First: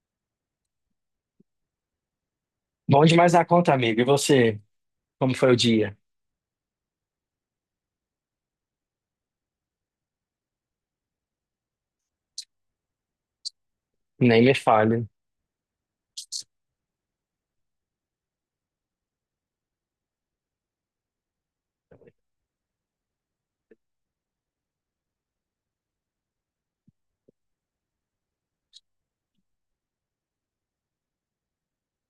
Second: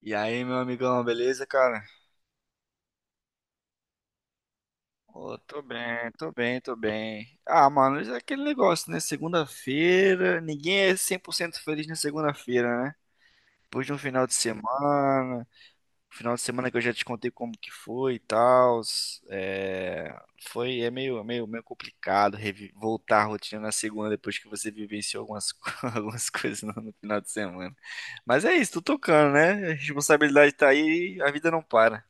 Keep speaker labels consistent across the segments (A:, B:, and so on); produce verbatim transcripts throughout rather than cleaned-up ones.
A: E aí, meu amigão, beleza, cara?
B: Bom demais na conta, amigo. E você? Como
A: Ô,
B: foi o
A: tô
B: dia?
A: bem, tô bem, tô bem. Ah, mano, isso é aquele negócio, né? Segunda-feira, ninguém é cem por cento feliz na segunda-feira, né? Depois de um final de
B: Nem me fale.
A: semana, final de semana que eu já te contei como que foi e tal, é... foi, é meio, meio, meio complicado revi- voltar à rotina na segunda depois que você vivenciou algumas, co- algumas coisas no, no final de semana. Mas é isso, tô tocando, né? A responsabilidade tá aí, e a vida não para.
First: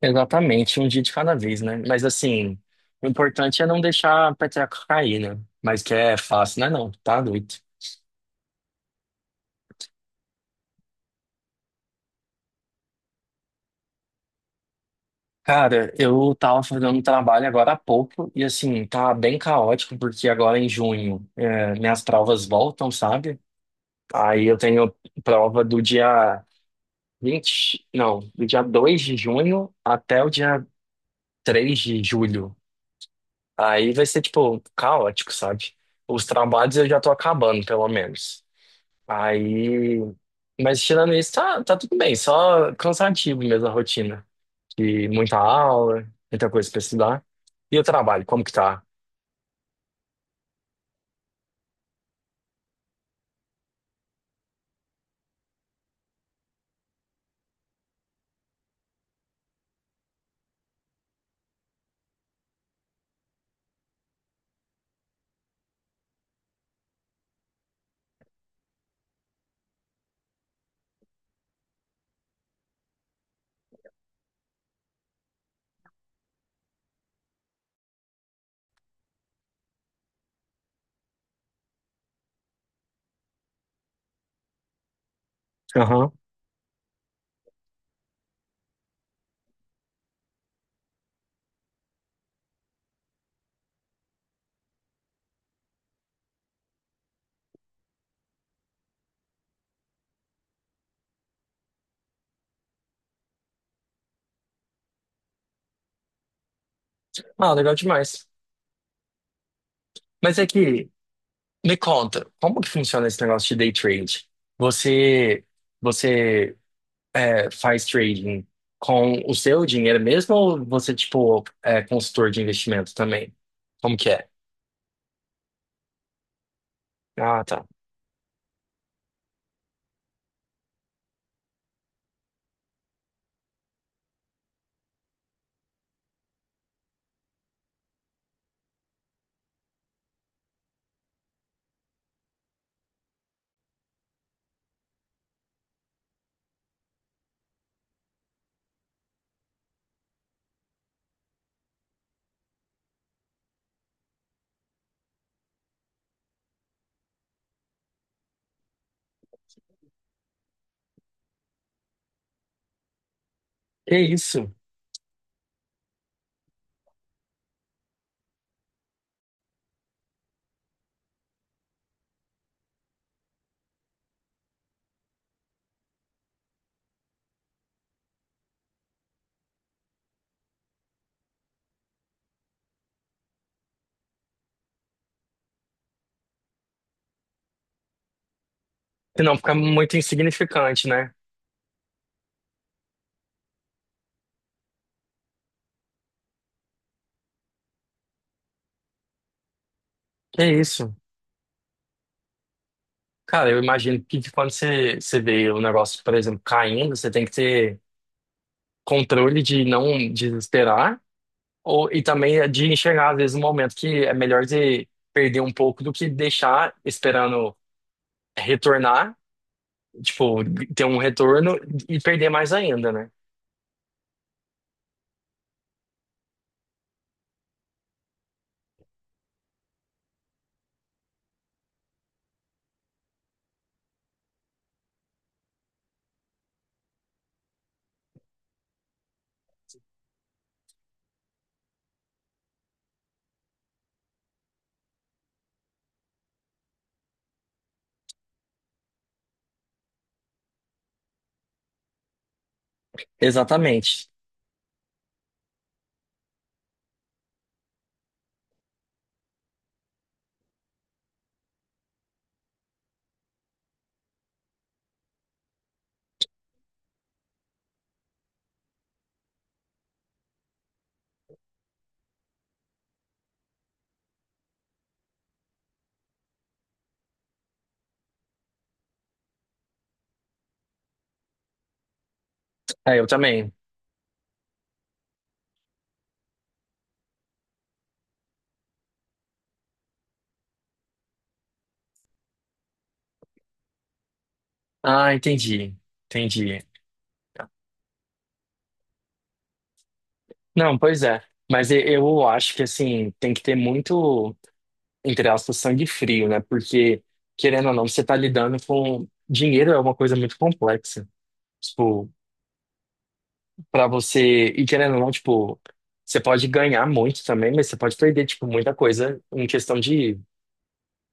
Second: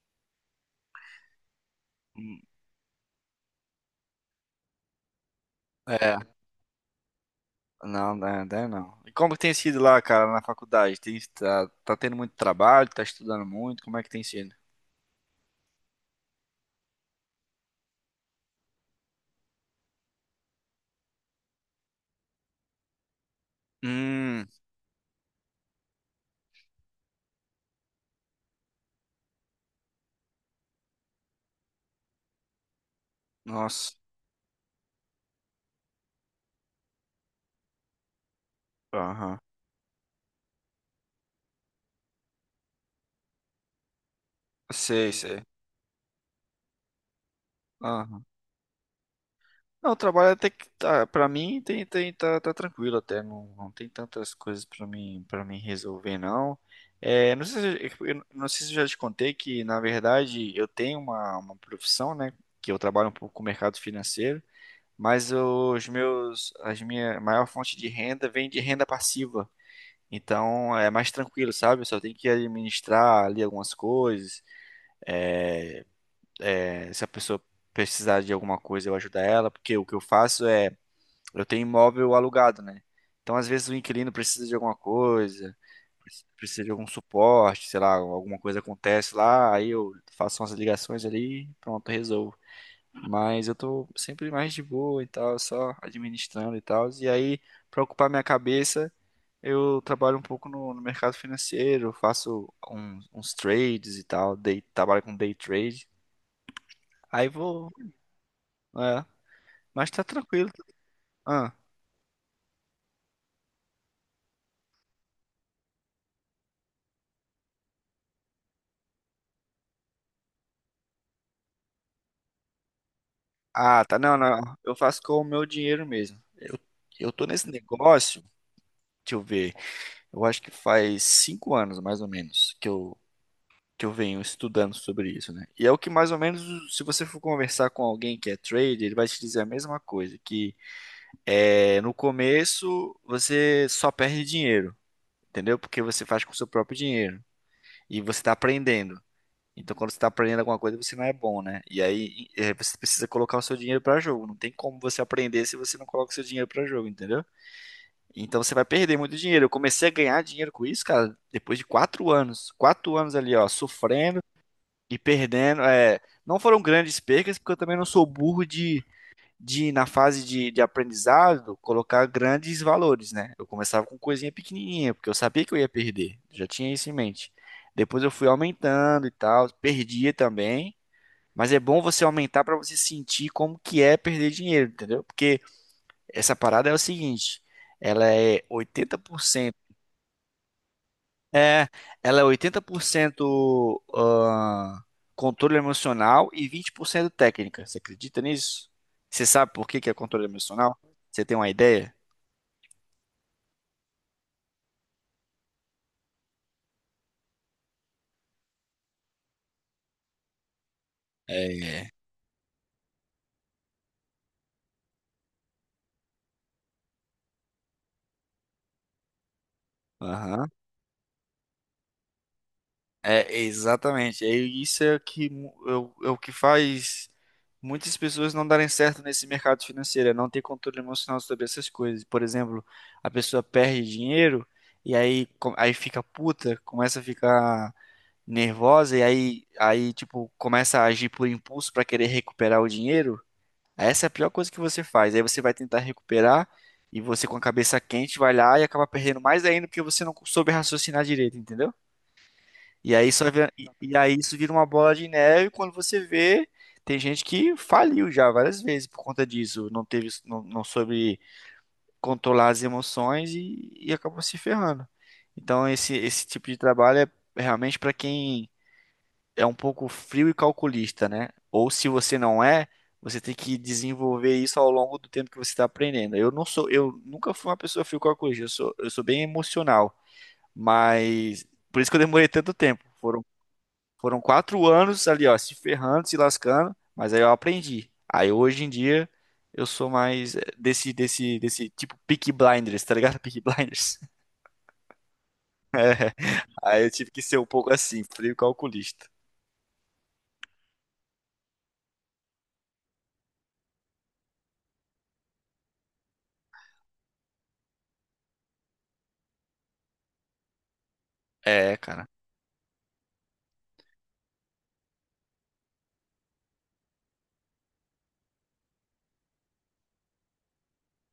B: Exatamente, um dia de cada vez, né? Mas
A: Hum.
B: assim, o importante é não deixar a peteca cair, né? Mas que é
A: É.
B: fácil, né? Não, tá doido.
A: Não, não, não, não. E como que tem sido lá, cara, na faculdade? Tem, tá, tá tendo muito trabalho, tá estudando muito, como é que tem sido?
B: Cara, eu tava fazendo um trabalho agora há pouco e assim, tá bem caótico porque agora em junho é, minhas provas voltam, sabe? Aí
A: Hum.
B: eu tenho prova do dia vinte, não, do dia dois de junho até o dia três de julho.
A: Nossa.
B: Aí vai ser, tipo, caótico, sabe? Os trabalhos eu já tô acabando, pelo menos.
A: Aham.
B: Aí. Mas tirando isso, tá, tá tudo bem. Só cansativo mesmo a rotina. E
A: Sei,
B: muita
A: sei.
B: aula, muita coisa pra estudar. E o
A: Aham.
B: trabalho, como que tá?
A: Não, o trabalho até que tá, pra mim tem, tem, tá, tá tranquilo até, não, não tem tantas coisas pra mim, para mim resolver, não. É, não sei se, eu eu não sei se eu já te contei que, na verdade, eu tenho uma, uma profissão, né, que eu trabalho um pouco com o mercado financeiro, mas os meus, as minha maior fonte de renda vem de renda passiva. Então é mais tranquilo, sabe? Eu só tenho que administrar ali algumas coisas. É, se a pessoa precisar de alguma coisa, eu ajudo ela, porque o que eu faço é, eu tenho imóvel alugado, né? Então às vezes o inquilino precisa de alguma coisa,
B: Aham.
A: preci- precisa de algum suporte, sei lá, alguma coisa acontece lá, aí eu faço umas ligações ali, pronto, resolvo. Mas eu tô sempre mais de boa e tal, só administrando e tal. E aí, para ocupar minha cabeça, eu trabalho um pouco no, no mercado financeiro, faço uns, uns trades e tal, day, trabalho com day trade. Aí
B: Ah,
A: vou,
B: legal demais.
A: é, mas tá
B: Mas é
A: tranquilo.
B: que,
A: Ah,
B: me conta, como que funciona esse negócio de day trade? Você. Você é, faz trading com o seu dinheiro mesmo ou você, tipo, é consultor de investimento também?
A: ah,
B: Como
A: tá,
B: que
A: não,
B: é?
A: não, eu faço com o meu dinheiro mesmo. Eu, eu tô
B: Ah,
A: nesse
B: tá.
A: negócio, deixa eu ver, eu acho que faz cinco anos mais ou menos que eu que eu venho estudando sobre isso, né? E é o que mais ou menos, se você for conversar com alguém que é trader, ele vai te dizer a mesma coisa, que é, no começo você só perde dinheiro, entendeu? Porque você faz com o seu próprio dinheiro e você está aprendendo. Então, quando você está aprendendo alguma coisa, você não é bom, né? E aí é, você precisa colocar o seu dinheiro para jogo. Não tem como você aprender se você não coloca o seu dinheiro para jogo, entendeu? Então você vai perder muito dinheiro. Eu comecei a ganhar dinheiro com isso, cara, depois de quatro anos. Quatro anos ali, ó,
B: Que
A: sofrendo
B: isso?
A: e perdendo, é, não foram grandes percas, porque eu também não sou burro de, de na fase de, de aprendizado, colocar grandes valores, né? Eu começava com coisinha pequenininha, porque eu sabia que eu ia perder, já tinha isso em mente. Depois eu fui aumentando e tal, perdia também, mas é bom você aumentar para você sentir como que é perder dinheiro, entendeu? Porque essa parada é o seguinte, ela é oitenta por
B: Se não fica
A: cento
B: muito insignificante, né?
A: é, ela é oitenta por cento ah, controle emocional e vinte por cento técnica. Você acredita nisso? Você sabe por que que é controle
B: Que
A: emocional?
B: isso?
A: Você tem uma ideia?
B: Cara, eu imagino que de quando você, você vê o negócio, por exemplo, caindo, você tem que ter controle de não desesperar
A: É.
B: ou, e também é de enxergar, às vezes, um momento que é melhor de perder um pouco do que deixar esperando retornar, tipo,
A: Aham.
B: ter um retorno e perder mais ainda, né?
A: É, exatamente. É isso é o que mu- é o é o que faz muitas pessoas não darem certo nesse mercado financeiro, é não ter controle emocional sobre essas coisas. Por exemplo, a pessoa perde dinheiro e aí, co- aí fica puta, começa a ficar nervosa e aí, aí tipo, começa a agir por impulso para querer recuperar o dinheiro, essa é a pior coisa que você faz. Aí você vai tentar recuperar e você com a cabeça quente vai lá e acaba perdendo mais ainda porque você não soube raciocinar direito, entendeu? E aí só vira- e, e
B: Exatamente.
A: aí isso vira uma bola de neve e quando você vê, tem gente que faliu já várias vezes por conta disso, não teve, não, não soube controlar as emoções e, e acabou se ferrando. Então esse esse tipo de trabalho é realmente para quem é um pouco frio e calculista, né? Ou se você não é, você tem que desenvolver isso ao longo do tempo que você está aprendendo. Eu não sou, eu nunca fui uma pessoa frio e calculista, eu sou, eu sou bem emocional, mas por isso que eu demorei tanto tempo.
B: É, eu
A: Foram,
B: também.
A: foram quatro anos ali, ó, se ferrando, se lascando, mas aí eu aprendi. Aí hoje em dia eu sou mais eh, desse, desse, desse tipo Peaky Blinders, tá ligado? Peaky Blinders.
B: Ah, entendi. Entendi.
A: Aí eu tive que ser um pouco assim, frio e calculista.
B: Não, pois é. Mas e- eu acho que, assim, tem que ter muito, entre aspas, sangue frio, né? Porque, querendo ou não, você tá lidando com. Dinheiro é uma coisa muito complexa.
A: É, cara.
B: Tipo, pra você. E querendo ou não, tipo, você pode ganhar muito também, mas você pode perder, tipo, muita coisa em questão de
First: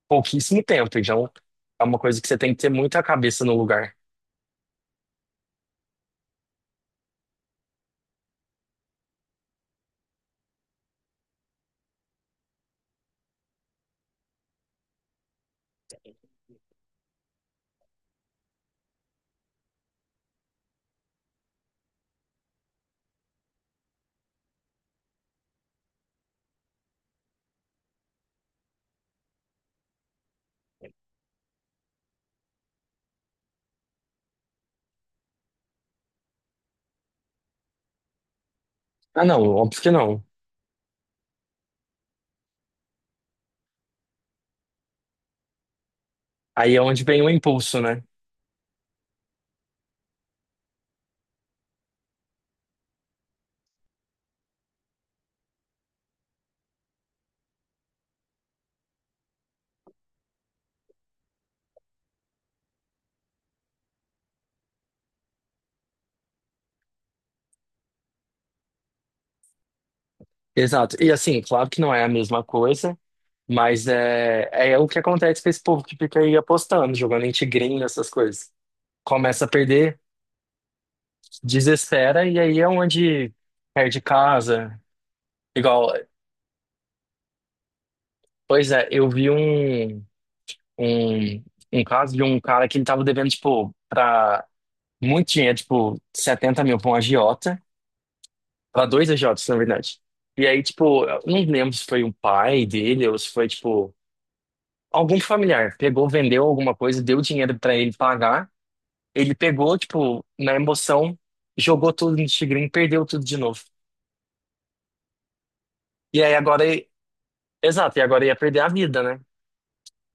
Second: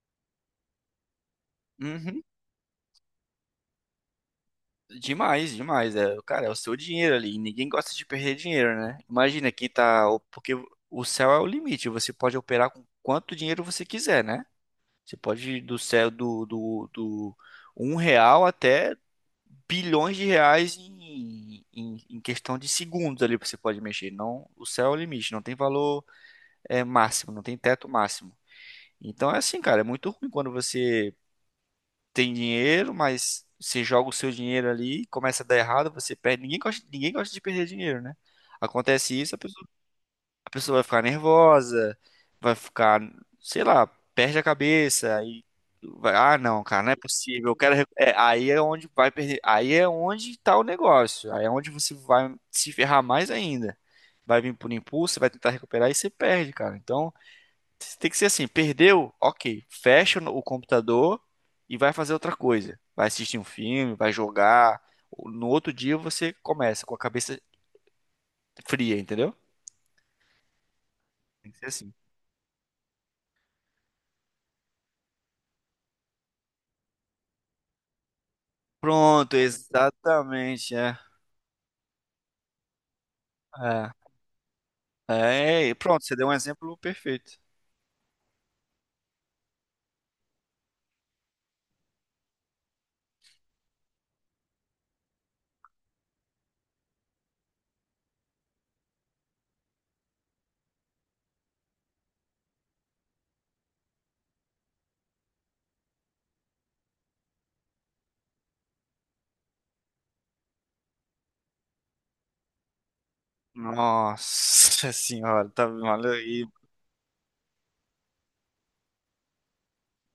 B: pouquíssimo tempo. Então, é uma coisa
A: Uhum.
B: que você tem que ter muita cabeça no lugar.
A: Demais, demais. É, cara, é o seu dinheiro ali. E Ninguém gosta de perder dinheiro, né? Imagina que tá. o- Porque o céu é o limite. Você pode operar com quanto dinheiro você quiser, né? Você pode ir do céu do, do, do um real até bilhões de reais em, em, em questão de segundos ali você pode mexer. Não, o céu é o limite. Não tem valor é, máximo, não tem teto máximo. Então é assim, cara. É muito ruim quando você tem dinheiro, mas você joga o seu dinheiro ali, começa a dar errado, você perde. Ninguém gosta, ninguém gosta de perder dinheiro, né? Acontece
B: Ah,
A: isso, a
B: não,
A: pessoa,
B: óbvio que não.
A: a pessoa vai ficar nervosa, vai ficar, sei lá, perde a cabeça e vai, ah, não,
B: Aí é
A: cara, não é
B: onde vem o
A: possível. Eu quero,
B: impulso,
A: recu-
B: né?
A: é, aí é onde vai perder, aí é onde tá o negócio, aí é onde você vai se ferrar mais ainda. Vai vir por impulso, vai tentar recuperar e você perde, cara. Então, tem que ser assim, perdeu? Ok, fecha o computador e vai fazer outra coisa. Vai assistir um filme, vai jogar. No outro dia você começa com a cabeça fria, entendeu?
B: Exato. E assim,
A: Tem que ser
B: claro que
A: assim.
B: não é a mesma coisa, mas é, é o que acontece com esse povo que fica aí apostando, jogando em tigrinho, essas coisas.
A: Pronto,
B: Começa a perder,
A: exatamente, é.
B: desespera, e aí é onde perde casa.
A: É, é, e
B: Igual,
A: pronto, você deu um exemplo perfeito.
B: pois é, eu vi um, um, um caso de um cara que ele tava devendo, tipo, pra muito dinheiro, tipo, setenta mil pra um agiota, pra dois agiotas, na verdade. E aí, tipo, eu não lembro se foi um pai dele ou se foi, tipo. Algum familiar pegou, vendeu alguma coisa, deu dinheiro pra ele pagar. Ele pegou, tipo, na emoção, jogou tudo no tigrinho, perdeu tudo de novo.
A: Nossa senhora, tá, olha
B: E aí
A: aí,
B: agora, ele- exato, e agora ia perder a vida, né?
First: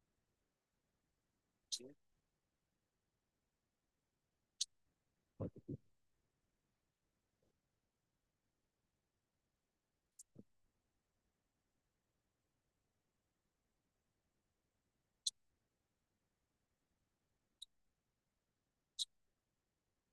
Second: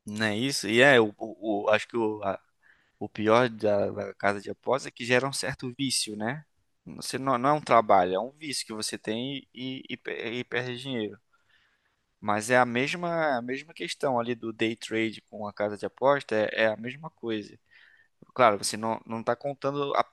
A: não é isso? E é, o, o- o- acho que o, o pior da, da casa de aposta é que gera um certo vício, né? Você não, não é um trabalho, é um vício que você tem e, e, pe- e perde dinheiro. Mas é a mesma, a mesma questão ali do day trade com a casa de aposta, é, é a mesma coisa. Claro, você não, não tá contando a-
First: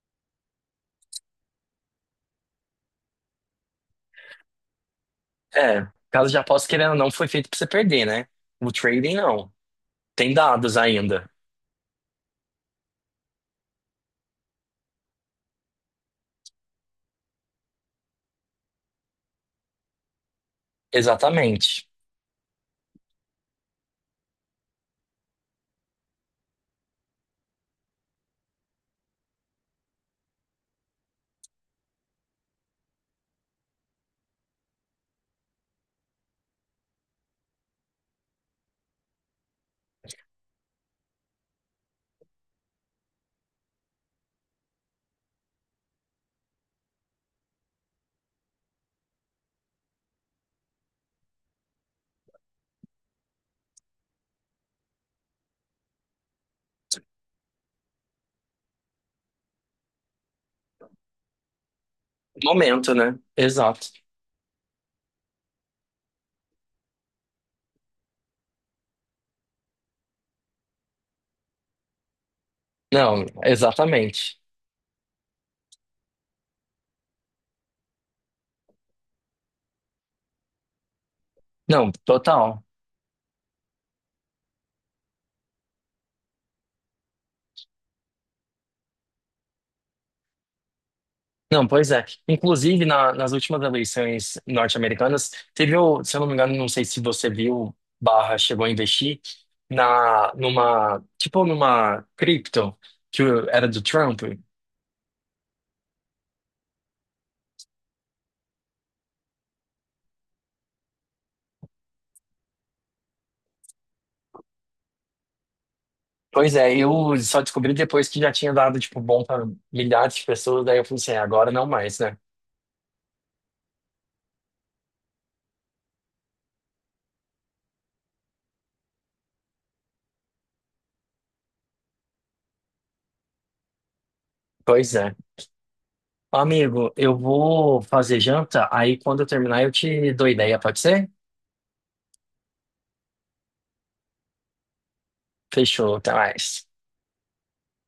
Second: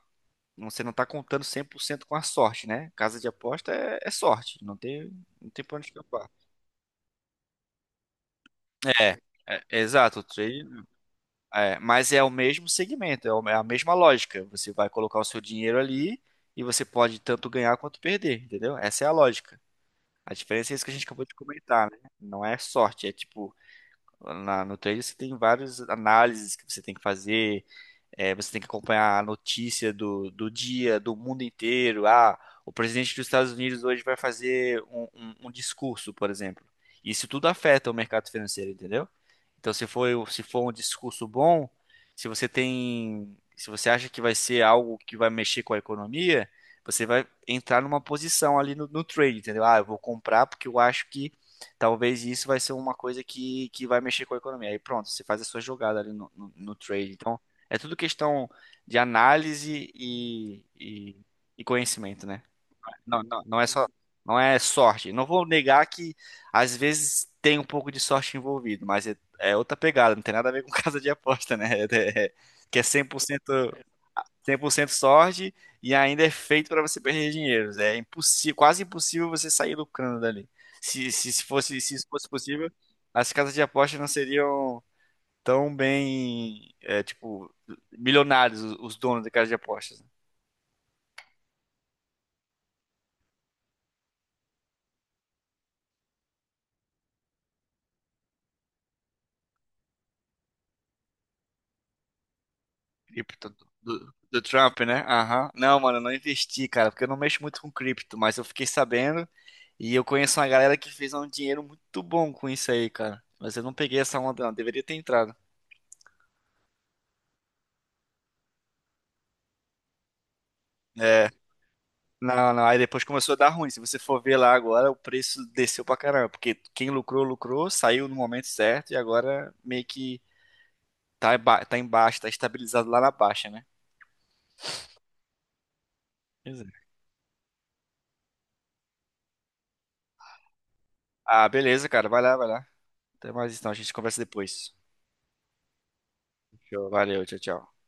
A: você não tá contando cem por cento com a sorte, né? Casa de aposta é, é sorte, não tem, não tem pra onde
B: É,
A: escapar.
B: casa de aposta, querendo ou não, foi feito pra você perder, né? O trading
A: É,
B: não.
A: é, exato, o
B: Tem
A: trade
B: dados ainda.
A: É, mas é o mesmo segmento, é o- é a mesma lógica. Você vai colocar o seu dinheiro ali e você pode tanto ganhar quanto perder, entendeu? Essa é a lógica. A diferença é isso que a gente acabou de
B: Exatamente.
A: comentar, né? Não é sorte, é tipo, na- no trade você tem várias análises que você tem que fazer, é, você tem que acompanhar a notícia do, do dia, do mundo inteiro. Ah, o presidente dos Estados Unidos hoje vai fazer um, um um discurso, por exemplo. Isso tudo afeta o mercado financeiro, entendeu? Então, se for, se for um discurso bom, se você tem, se você acha que vai ser algo que vai mexer com a economia, você vai entrar numa posição ali no, no trade, entendeu? Ah, eu vou comprar porque eu acho que talvez isso vai ser uma coisa que, que vai mexer com a economia. Aí pronto, você faz a sua jogada ali no, no, no trade. Então, é tudo questão de análise e, e, e conhecimento, né?
B: Momento, né?
A: Não, não, não é só,
B: Exato.
A: não é sorte. Não vou negar que às vezes tem um pouco de sorte envolvido, mas é, é outra pegada, não tem nada a ver com casa de aposta, né? É- é- é, que é cem por
B: Não,
A: cento
B: exatamente.
A: cem por cento sorte e ainda é feito para você perder dinheiro. É impossível, quase impossível você sair lucrando dali. Se, se, se fosse,
B: Não,
A: se isso fosse
B: total.
A: possível, as casas de aposta não seriam tão bem, é, tipo, milionários os, os donos de casas de apostas, né?
B: Não, pois é. Inclusive, na- nas últimas eleições norte-americanas, teve, o- se eu não me engano, não sei se você viu, barra, chegou a investir na, numa, tipo, numa cripto que
A: Cripto do,
B: era do
A: do-
B: Trump.
A: do Trump, né? Aham. Não, mano, eu não investi, cara, porque eu não mexo muito com cripto, mas eu fiquei sabendo e eu conheço uma galera que fez um dinheiro muito bom com isso aí, cara. Mas eu não peguei essa onda, não. Deveria ter entrado.
B: Pois é, eu só descobri depois que já tinha dado, tipo, bom para milhares de pessoas, daí eu falei assim, "É,
A: É.
B: agora não mais, né?
A: Não, não. Aí depois começou a dar ruim. Se você for ver lá agora, o preço desceu pra caramba. Porque quem lucrou, lucrou, saiu no momento certo e agora meio que tá, ba- tá embaixo, tá estabilizado lá na baixa, né?
B: Pois é.
A: Pois é.
B: Amigo, eu vou fazer janta, aí quando eu terminar eu te dou ideia, pode ser?
A: Ah, beleza, cara. Vai lá, vai lá. Até mais então. A gente conversa depois.
B: Fechou, até mais.
A: Show. Valeu, tchau, tchau.